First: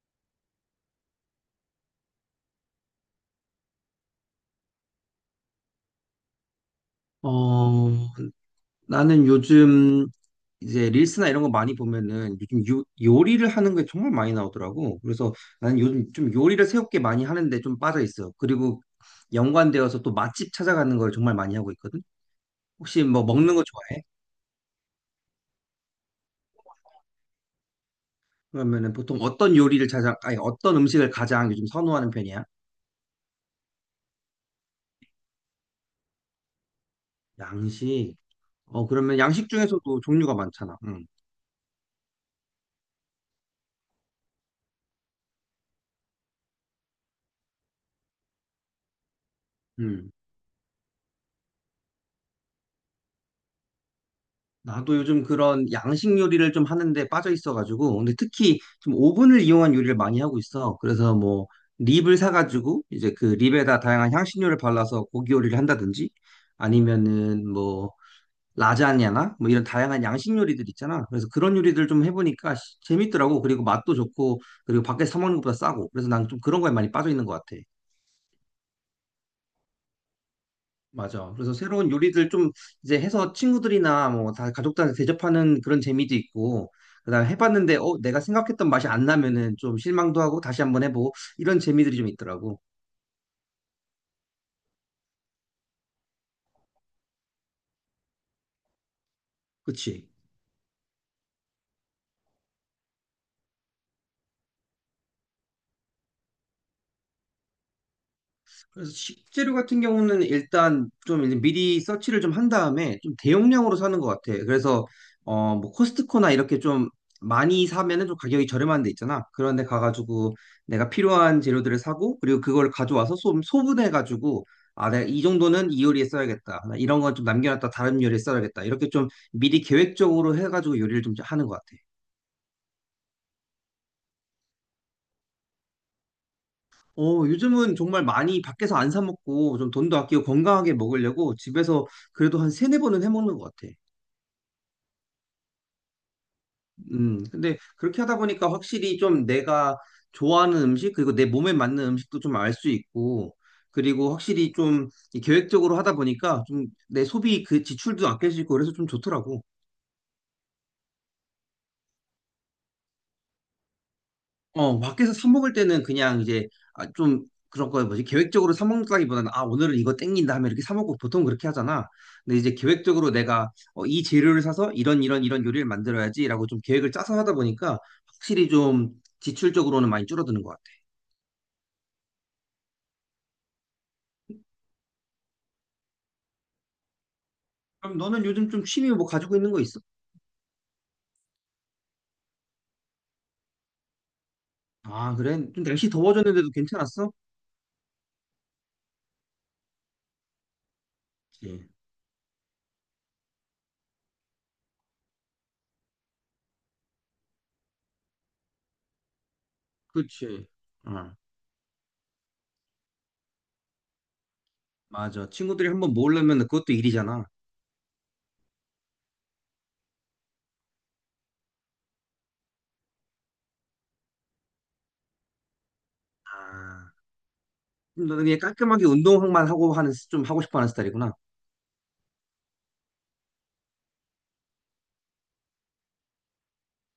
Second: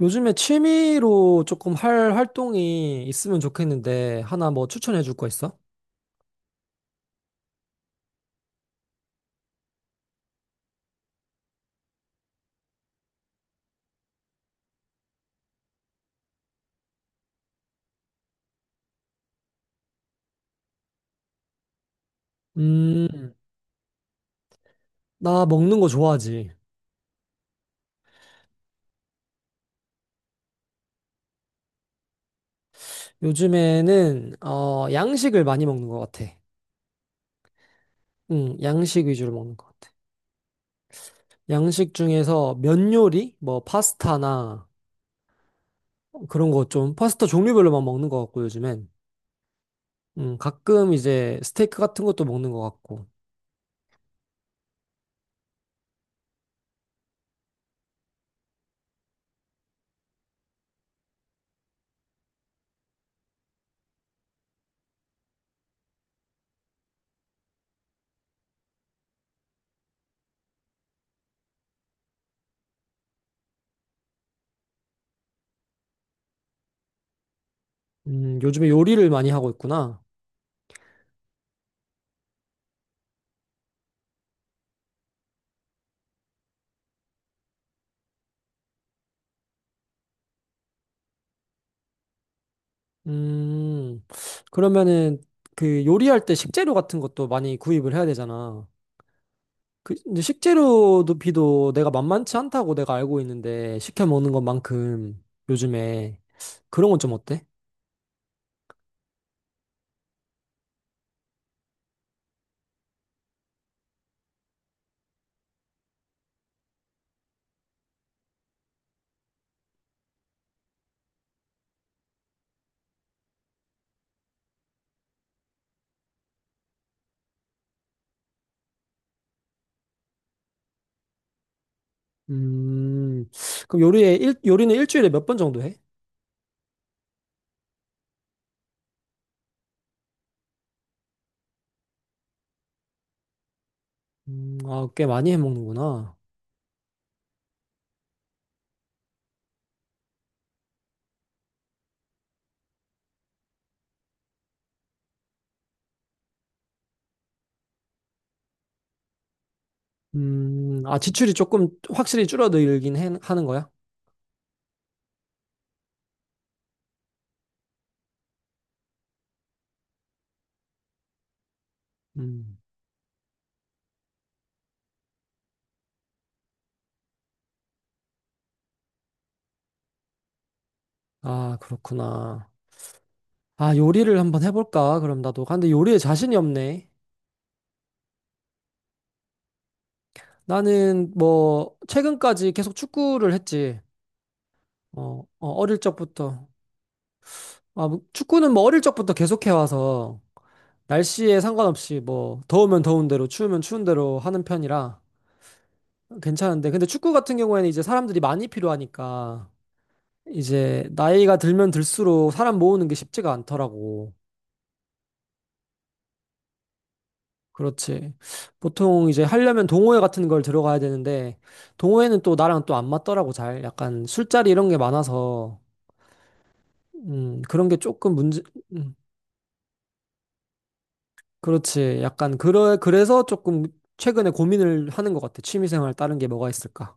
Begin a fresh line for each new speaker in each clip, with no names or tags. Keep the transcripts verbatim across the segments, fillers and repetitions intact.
요즘에 취미로 조금 할 활동이 있으면 좋겠는데, 하나 뭐 추천해 줄 거 있어?
어, 나는 요즘 이제 릴스나 이런 거 많이 보면은 요즘 요, 요리를 하는 게 정말 많이 나오더라고. 그래서 나는 요즘 좀 요리를 새롭게 많이 하는데 좀 빠져 있어. 그리고 연관되어서 또 맛집 찾아가는 걸 정말 많이 하고 있거든. 혹시 뭐
음,
먹는 거 좋아해?
나 먹는 거 좋아하지.
그러면은 보통 어떤 요리를 찾아, 아니 어떤 음식을 가장 요즘 선호하는 편이야?
요즘에는, 어, 양식을 많이 먹는 것 같아.
양식.
응,
어,
양식
그러면
위주로
양식
먹는 것 같아.
중에서도 종류가 많잖아. 응.
양식 중에서 면 요리? 뭐, 파스타나 그런 거 좀, 파스타 종류별로만 먹는 것 같고, 요즘엔.
음.
음, 가끔 이제 스테이크 같은 것도 먹는 것 같고.
나도 요즘 그런 양식 요리를 좀 하는데 빠져 있어가지고, 근데 특히 좀 오븐을 이용한 요리를 많이 하고 있어. 그래서 뭐, 립을 사가지고, 이제 그 립에다 다양한 향신료를 발라서 고기 요리를 한다든지, 아니면은 뭐, 라자냐나, 뭐 이런 다양한 양식 요리들 있잖아. 그래서 그런 요리들 좀 해보니까 시- 재밌더라고. 그리고 맛도 좋고, 그리고 밖에서 사 먹는 것보다 싸고. 그래서 난 좀 그런 거에 많이 빠져 있는 것 같아.
음, 요즘에 요리를 많이 하고 있구나.
맞아. 그래서 새로운 요리들 좀 이제 해서 친구들이나 뭐 다 가족들한테 대접하는 그런 재미도 있고, 그다음 해봤는데 어 내가 생각했던 맛이 안 나면은 좀 실망도 하고 다시 한번 해보고 이런 재미들이 좀 있더라고.
음, 그러면은 그 요리할 때 식재료 같은 것도 많이 구입을 해야 되잖아. 그
그치?
근데 식재료도 비도 내가 만만치 않다고 내가 알고 있는데 시켜 먹는 것만큼 요즘에 그런 건 좀 어때?
그래서 식재료 같은 경우는 일단 좀 이제 미리 서치를 좀 한 다음에 좀 대용량으로 사는 것 같아. 그래서 어 뭐 코스트코나 이렇게 좀 많이 사면은 좀 가격이 저렴한 데 있잖아. 그런 데 가가지고 내가 필요한 재료들을 사고 그리고 그걸 가져와서 소, 소분해가지고 아, 내가 이 정도는 이 요리에 써야겠다. 나 이런 건 좀 남겨놨다 다른 요리에 써야겠다. 이렇게 좀 미리 계획적으로 해가지고 요리를 좀 하는 것 같아.
음, 그럼 요리에 일, 요리는 일주일에 몇 번 정도 해?
어, 요즘은 정말 많이 밖에서 안 사 먹고 좀 돈도 아끼고 건강하게 먹으려고 집에서 그래도 한 세네 번은 해 먹는 것 같아.
음, 아, 꽤 많이 해 먹는구나.
음, 근데 그렇게 하다 보니까 확실히 좀 내가 좋아하는 음식, 그리고 내 몸에 맞는 음식도 좀 알 수 있고, 그리고 확실히 좀이 계획적으로 하다 보니까 좀 내 소비 그 지출도 아낄 수 있고 그래서 좀 좋더라고.
음, 아, 지출이 조금 확실히 줄어들긴 해- 하는 거야?
어, 밖에서 사 먹을 때는 그냥 이제 아, 좀 그런 거 뭐지? 계획적으로 사 먹는다기보다는 아, 오늘은 이거 땡긴다 하면 이렇게 사 먹고 보통 그렇게 하잖아. 근데 이제
음,
계획적으로 내가 어, 이 재료를 사서 이런 이런 이런 요리를 만들어야지라고 좀 계획을 짜서 하다 보니까 확실히 좀 지출적으로는 많이 줄어드는 것 같아.
아, 그렇구나. 아, 요리를 한번 해볼까? 그럼 나도. 아, 근데 요리에 자신이 없네.
그럼 너는 요즘 좀 취미 뭐 가지고 있는 거 있어?
나는 뭐 최근까지 계속 축구를 했지.
아,
어,
그래?
어,
좀
어릴
날씨
적부터.
더워졌는데도 괜찮았어?
아, 뭐 축구는 뭐 어릴 적부터 계속해 와서 날씨에
그치.
상관없이 뭐 더우면 더운 대로 추우면 추운 대로 하는 편이라 괜찮은데, 근데 축구 같은 경우에는 이제 사람들이 많이 필요하니까
그치.
이제
어,
나이가 들면 들수록 사람 모으는 게 쉽지가 않더라고.
맞아. 친구들이 한번 모으려면 그것도 일이잖아.
그렇지. 보통 이제 하려면 동호회 같은 걸 들어가야 되는데, 동호회는 또 나랑 또 안 맞더라고 잘. 약간 술자리 이런 게 많아서,
아,
음, 그런 게
그럼
조금
너는 그냥
문제.
깔끔하게
음,
운동만 하고 하는 좀 하고 싶어 하는 스타일이구나.
그렇지. 약간, 그러, 그래서 조금 최근에 고민을 하는 것 같아. 취미생활 다른 게 뭐가 있을까?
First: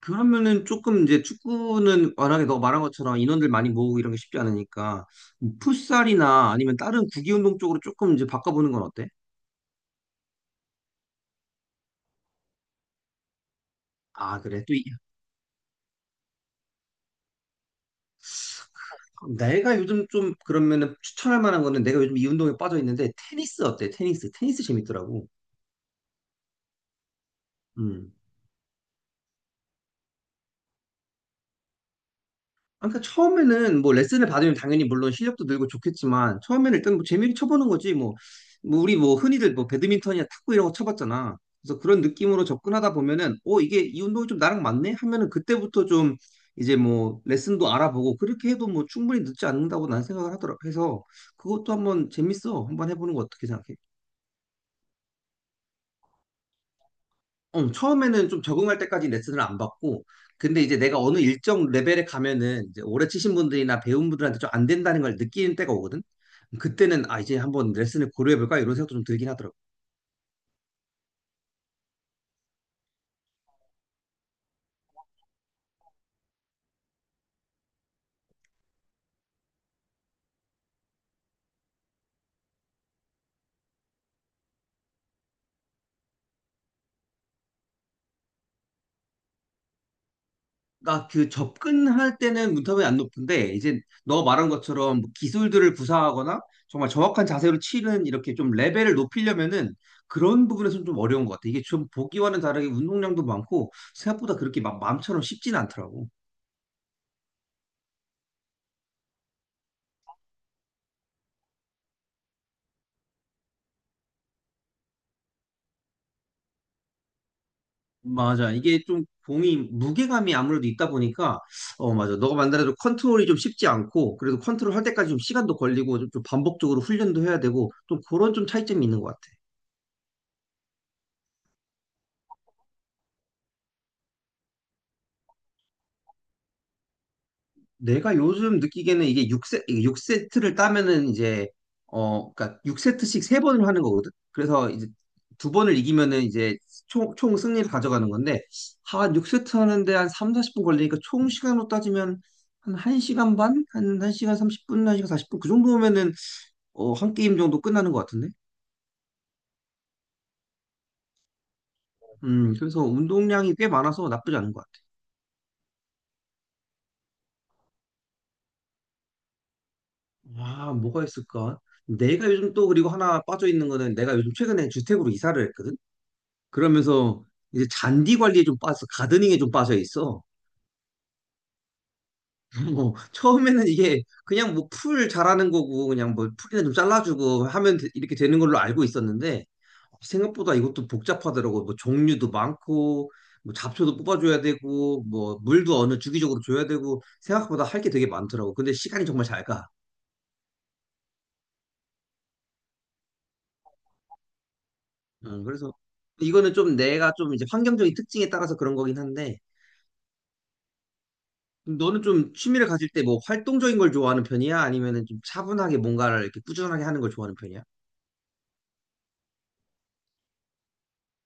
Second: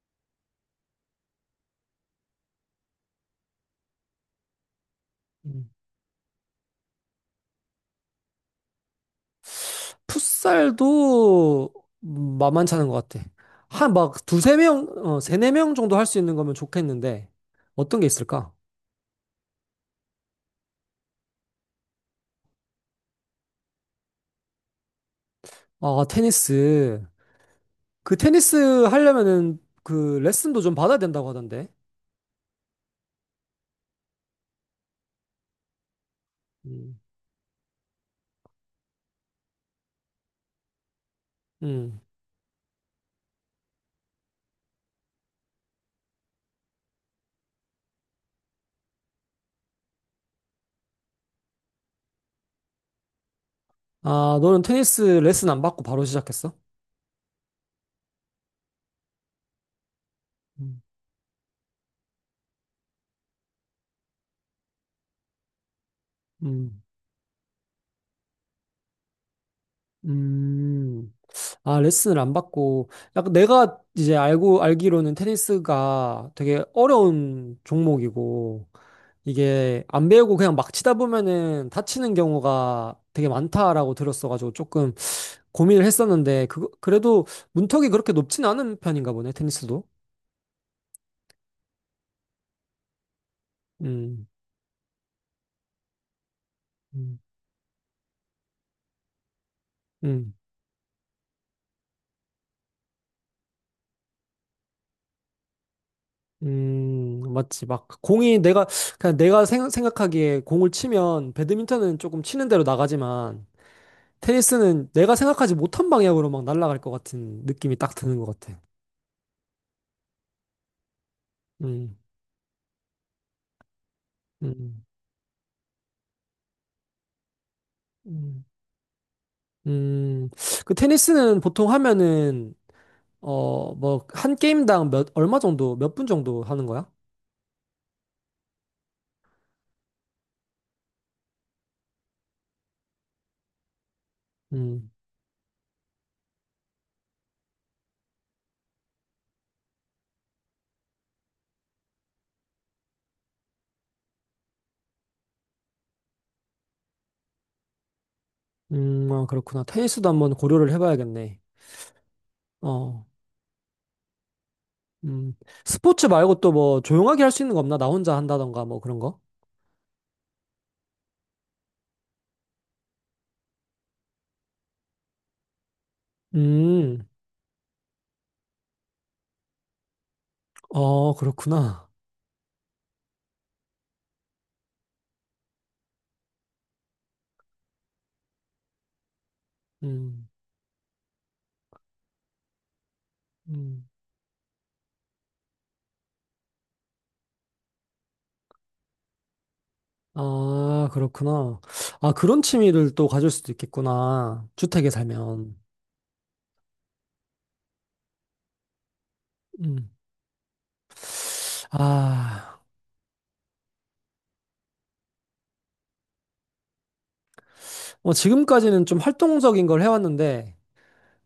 그러면은 조금 이제 축구는 워낙에 너 말한 것처럼 인원들 많이 모으고 이런 게 쉽지 않으니까
음.
풋살이나 아니면 다른 구기 운동 쪽으로 조금 이제 바꿔보는 건 어때?
풋살도 만만찮은 것 같아. 한 막
아,
두세
그래. 또 이-
명, 어, 세네 명 정도 할 수 있는 거면 좋겠는데, 어떤 게 있을까?
내가 요즘 좀 그러면은 추천할 만한 거는 내가 요즘 이 운동에 빠져 있는데 테니스 어때? 테니스. 테니스 재밌더라고.
아, 테니스.
음.
그 테니스 하려면은 그 레슨도 좀 받아야 된다고 하던데.
아, 그러니까 처음에는 뭐 레슨을 받으면 당연히 물론 실력도 늘고 좋겠지만 처음에는 일단
음.
뭐 재미를 쳐보는 거지 뭐, 뭐 우리 뭐 흔히들 뭐 배드민턴이나 탁구 이런 거 쳐봤잖아. 그래서
음.
그런 느낌으로 접근하다 보면은 어 이게 이 운동이 좀 나랑 맞네 하면은 그때부터 좀 이제 뭐 레슨도 알아보고 그렇게 해도 뭐 충분히 늦지 않는다고 난 생각을 하더라. 해서 그것도 한번 재밌어. 한번 해보는 거 어떻게 생각해?
아, 너는 테니스 레슨 안 받고 바로 시작했어?
어, 처음에는 좀 적응할 때까지 레슨을 안 받고, 근데 이제
음.
내가 어느 일정 레벨에 가면은 이제 오래 치신 분들이나 배운 분들한테 좀 안 된다는 걸 느끼는 때가 오거든?
음.
그때는 아, 이제 한번 레슨을 고려해볼까? 이런 생각도 좀 들긴 하더라고.
음, 아, 레슨을 안 받고, 약간 내가 이제 알고, 알기로는 테니스가 되게 어려운 종목이고, 이게 안 배우고 그냥 막 치다 보면은 다치는 경우가 되게 많다라고 들었어가지고 조금 고민을 했었는데, 그, 그래도 문턱이 그렇게 높진 않은 편인가 보네, 테니스도.
나 그 접근할 때는 문턱이 안 높은데, 이제 너
음,
말한 것처럼 뭐 기술들을 구사하거나 정말
음,
정확한 자세로 치는 이렇게 좀 레벨을 높이려면은
음.
그런 부분에서는 좀 어려운 것 같아. 이게 좀 보기와는 다르게 운동량도 많고, 생각보다 그렇게 막 마음처럼 쉽진 않더라고.
음, 맞지. 막, 공이 내가, 그냥 내가 생, 각하기에 공을 치면, 배드민턴은 조금 치는 대로 나가지만, 테니스는 내가 생각하지 못한 방향으로 막 날아갈 것 같은 느낌이 딱 드는 것
맞아.
같아.
이게 좀 공이 무게감이 아무래도 있다 보니까 어
음,
맞아. 너가 만들어도 컨트롤이 좀 쉽지 않고 그래도 컨트롤
음,
할 때까지 좀 시간도 걸리고 좀, 좀 반복적으로 훈련도 해야 되고 좀 그런
음,
좀 차이점이 있는 것 같아.
음. 그 테니스는 보통 하면은, 어, 뭐, 한 게임당 몇, 얼마 정도, 몇 분 정도 하는 거야?
내가 요즘 느끼기에는 이게 육 세, 육세트를 따면은 이제 어 그러니까 육 세트씩 세번을 하는 거거든. 그래서 이제
음,
두 번을 이기면은 이제 총, 총 승리를 가져가는 건데 한 육 세트 하는데 한 삼십, 사십 분 걸리니까 총 시간으로 따지면 한 1시간 반? 한 1시간 삼십 분, 한 시간 사십 분? 그 정도면은 어, 한 게임 정도 끝나는 것 같은데?
음, 아, 그렇구나. 테니스도 한번 고려를 해봐야겠네.
음, 그래서
어,
운동량이 꽤 많아서 나쁘지 않은 것 같아.
음. 스포츠 말고 또 뭐, 조용하게 할 수 있는 거 없나? 나 혼자 한다던가, 뭐 그런 거?
아, 뭐가 있을까? 내가 요즘 또 그리고 하나 빠져 있는 거는 내가 요즘 최근에 주택으로 이사를 했거든?
음,
그러면서 이제 잔디 관리에 좀 빠져, 가드닝에 좀 빠져 있어.
어, 그렇구나.
뭐 처음에는 이게 그냥 뭐 풀 자라는 거고 그냥 뭐 풀이나 좀 잘라주고 하면 되- 이렇게 되는 걸로 알고 있었는데
음,
생각보다 이것도 복잡하더라고. 뭐 종류도 많고 뭐
음.
잡초도 뽑아줘야 되고 뭐 물도 어느 주기적으로 줘야 되고 생각보다 할 게 되게 많더라고. 근데 시간이 정말 잘 가.
아, 그렇구나. 아, 그런 취미를 또 가질 수도 있겠구나. 주택에
음,
살면.
그래서 이거는 좀 내가 좀 이제 환경적인 특징에 따라서 그런 거긴 한데
음.
너는 좀
아,
취미를 가질 때 뭐 활동적인 걸 좋아하는 편이야? 아니면은 좀 차분하게 뭔가를 이렇게 꾸준하게 하는 걸 좋아하는 편이야?
뭐 지금까지는 좀 활동적인 걸 해왔는데,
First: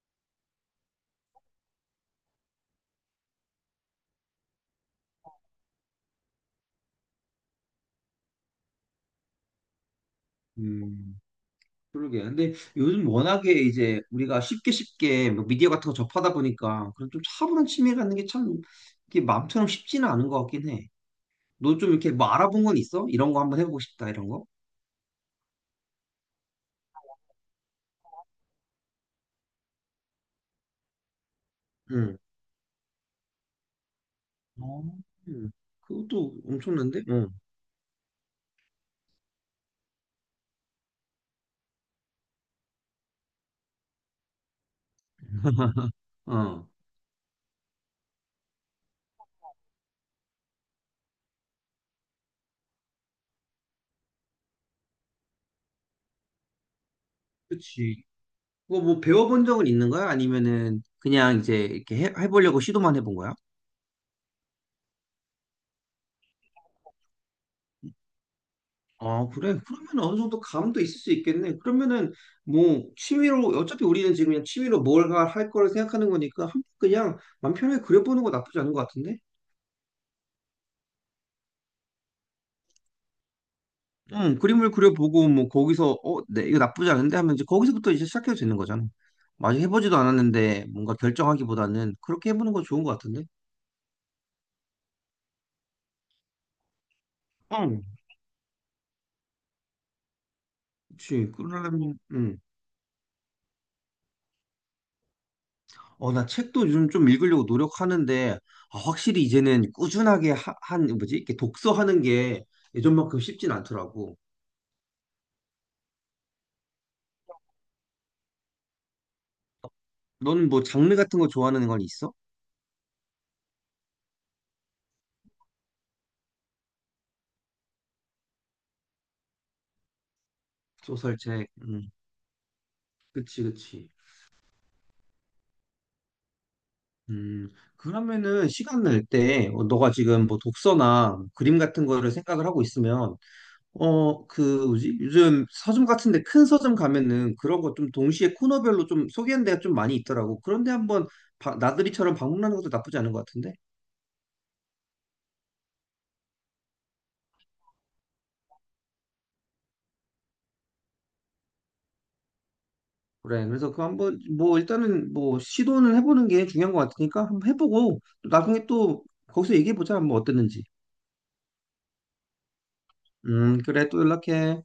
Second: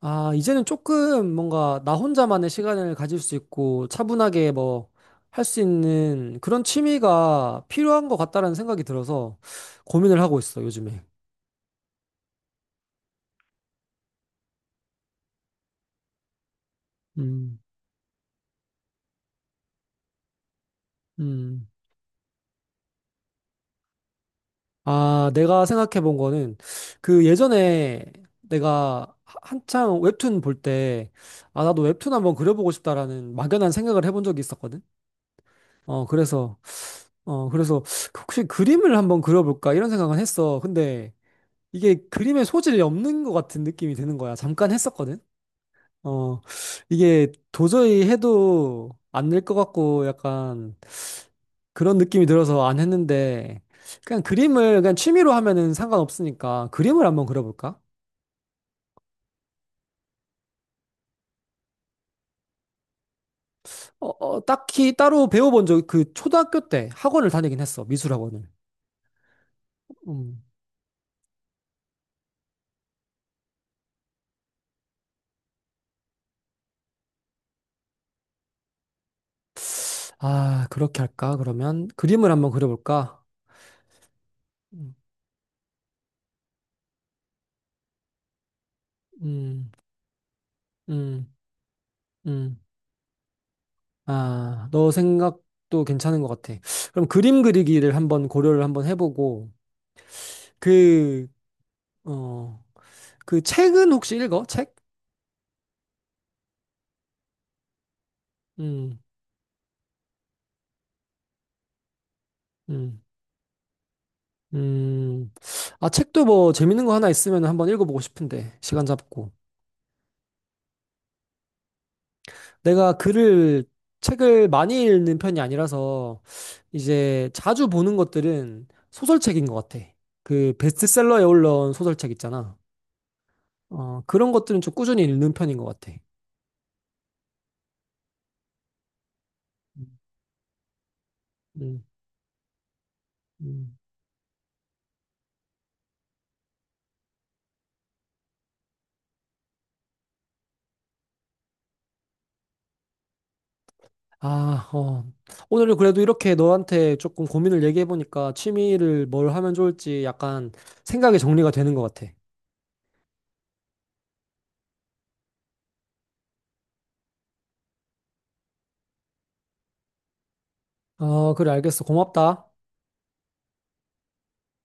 아, 이제는 조금 뭔가 나 혼자만의 시간을 가질 수 있고, 차분하게 뭐, 할 수 있는 그런 취미가 필요한 것 같다라는 생각이 들어서 고민을 하고 있어, 요즘에.
음. 그러게. 근데 요즘 워낙에 이제 우리가 쉽게 쉽게 뭐 미디어 같은 거 접하다 보니까 그런 좀
음,
차분한 취미 갖는 게 참 이게 마음처럼 쉽지는 않은 것 같긴 해.
음.
너 좀 이렇게 뭐 알아본 건 있어? 이런 거 한번 해보고 싶다 이런 거?
아, 내가 생각해 본 거는 그 예전에 내가 하- 한창 웹툰 볼 때, 아, 나도 웹툰
응.
한번 그려보고 싶다라는 막연한 생각을 해본 적이 있었거든.
어, 음.
어,
그것도
그래서,
엄청난데? 응.
어, 그래서 혹시 그림을 한번 그려볼까 이런 생각은 했어. 근데 이게 그림에 소질이 없는 것 같은 느낌이 드는 거야. 잠깐 했었거든. 어,
어.
이게 도저히 해도 안 될 것 같고 약간 그런 느낌이 들어서 안 했는데 그냥 그림을 그냥 취미로 하면은 상관없으니까 그림을 한번 그려볼까?
그치. 그거 뭐 배워본 적은 있는 거야? 아니면은 그냥 이제 이렇게 해, 해보려고 시도만 해본 거야?
어, 어, 딱히 따로 배워본 적 그 초등학교 때 학원을 다니긴 했어, 미술 학원을.
아, 그래. 그러면 어느 정도
음.
감도 있을 수 있겠네. 그러면은 뭐 취미로 어차피 우리는 지금 그냥 취미로 뭘 할 거를 생각하는 거니까 한번 그냥 맘 편하게 그려보는 거 나쁘지 않은 것 같은데?
아, 그렇게 할까? 그러면 그림을 한번 그려볼까?
응, 그림을
음,
그려보고 뭐 거기서 어, 네, 이거 나쁘지 않은데 하면 이제 거기서부터 이제 시작해도 되는 거잖아. 아직
음,
해보지도 않았는데 뭔가
음.
결정하기보다는 그렇게 해보는
음.
거 좋은 것 같은데?
아, 너 생각도 괜찮은 것 같아. 그럼 그림
응,
그리기를 한번 고려를 한번 해보고 그,
그렇지. 그러려면 응.
어, 그 책은 혹시 읽어? 책?
어, 나 책도 요즘 좀 읽으려고 노력하는데, 아,
음.
확실히 이제는 꾸준하게 하, 한, 뭐지? 이렇게 독서하는 게
음.
예전만큼 쉽진 않더라고.
음, 아, 책도 뭐 재밌는 거 하나 있으면 한번 읽어보고 싶은데, 시간 잡고.
너는 뭐 장르 같은 거 좋아하는 건 있어?
내가 글을, 책을 많이 읽는 편이 아니라서, 이제 자주 보는 것들은 소설책인 것 같아. 그 베스트셀러에
소설책.
올라온
음,
소설책 있잖아.
그치, 그치.
어, 그런 것들은 좀 꾸준히 읽는 편인 것 같아.
음, 그러면은 시간 날 때, 어, 너가 지금 뭐 독서나 그림
음,
같은 거를 생각을 하고 있으면,
음.
어, 그, 뭐지? 요즘 서점 같은데 큰 서점 가면은 그런 거 좀 동시에 코너별로 좀 소개하는 데가 좀 많이 있더라고. 그런데 한번 바- 나들이처럼 방문하는 것도 나쁘지 않은 것 같은데?
아, 어. 오늘은 그래도 이렇게 너한테 조금 고민을 얘기해보니까 취미를 뭘 하면 좋을지 약간 생각이 정리가 되는 것 같아.
그래. 그래서 그 한번 뭐 일단은 뭐 시도는 해보는 게 중요한 것 같으니까 한번 해보고 또 나중에 또 거기서 얘기해 보자. 뭐 어땠는지.
어, 그래, 알겠어. 고맙다.
음, 그래. 또 연락해.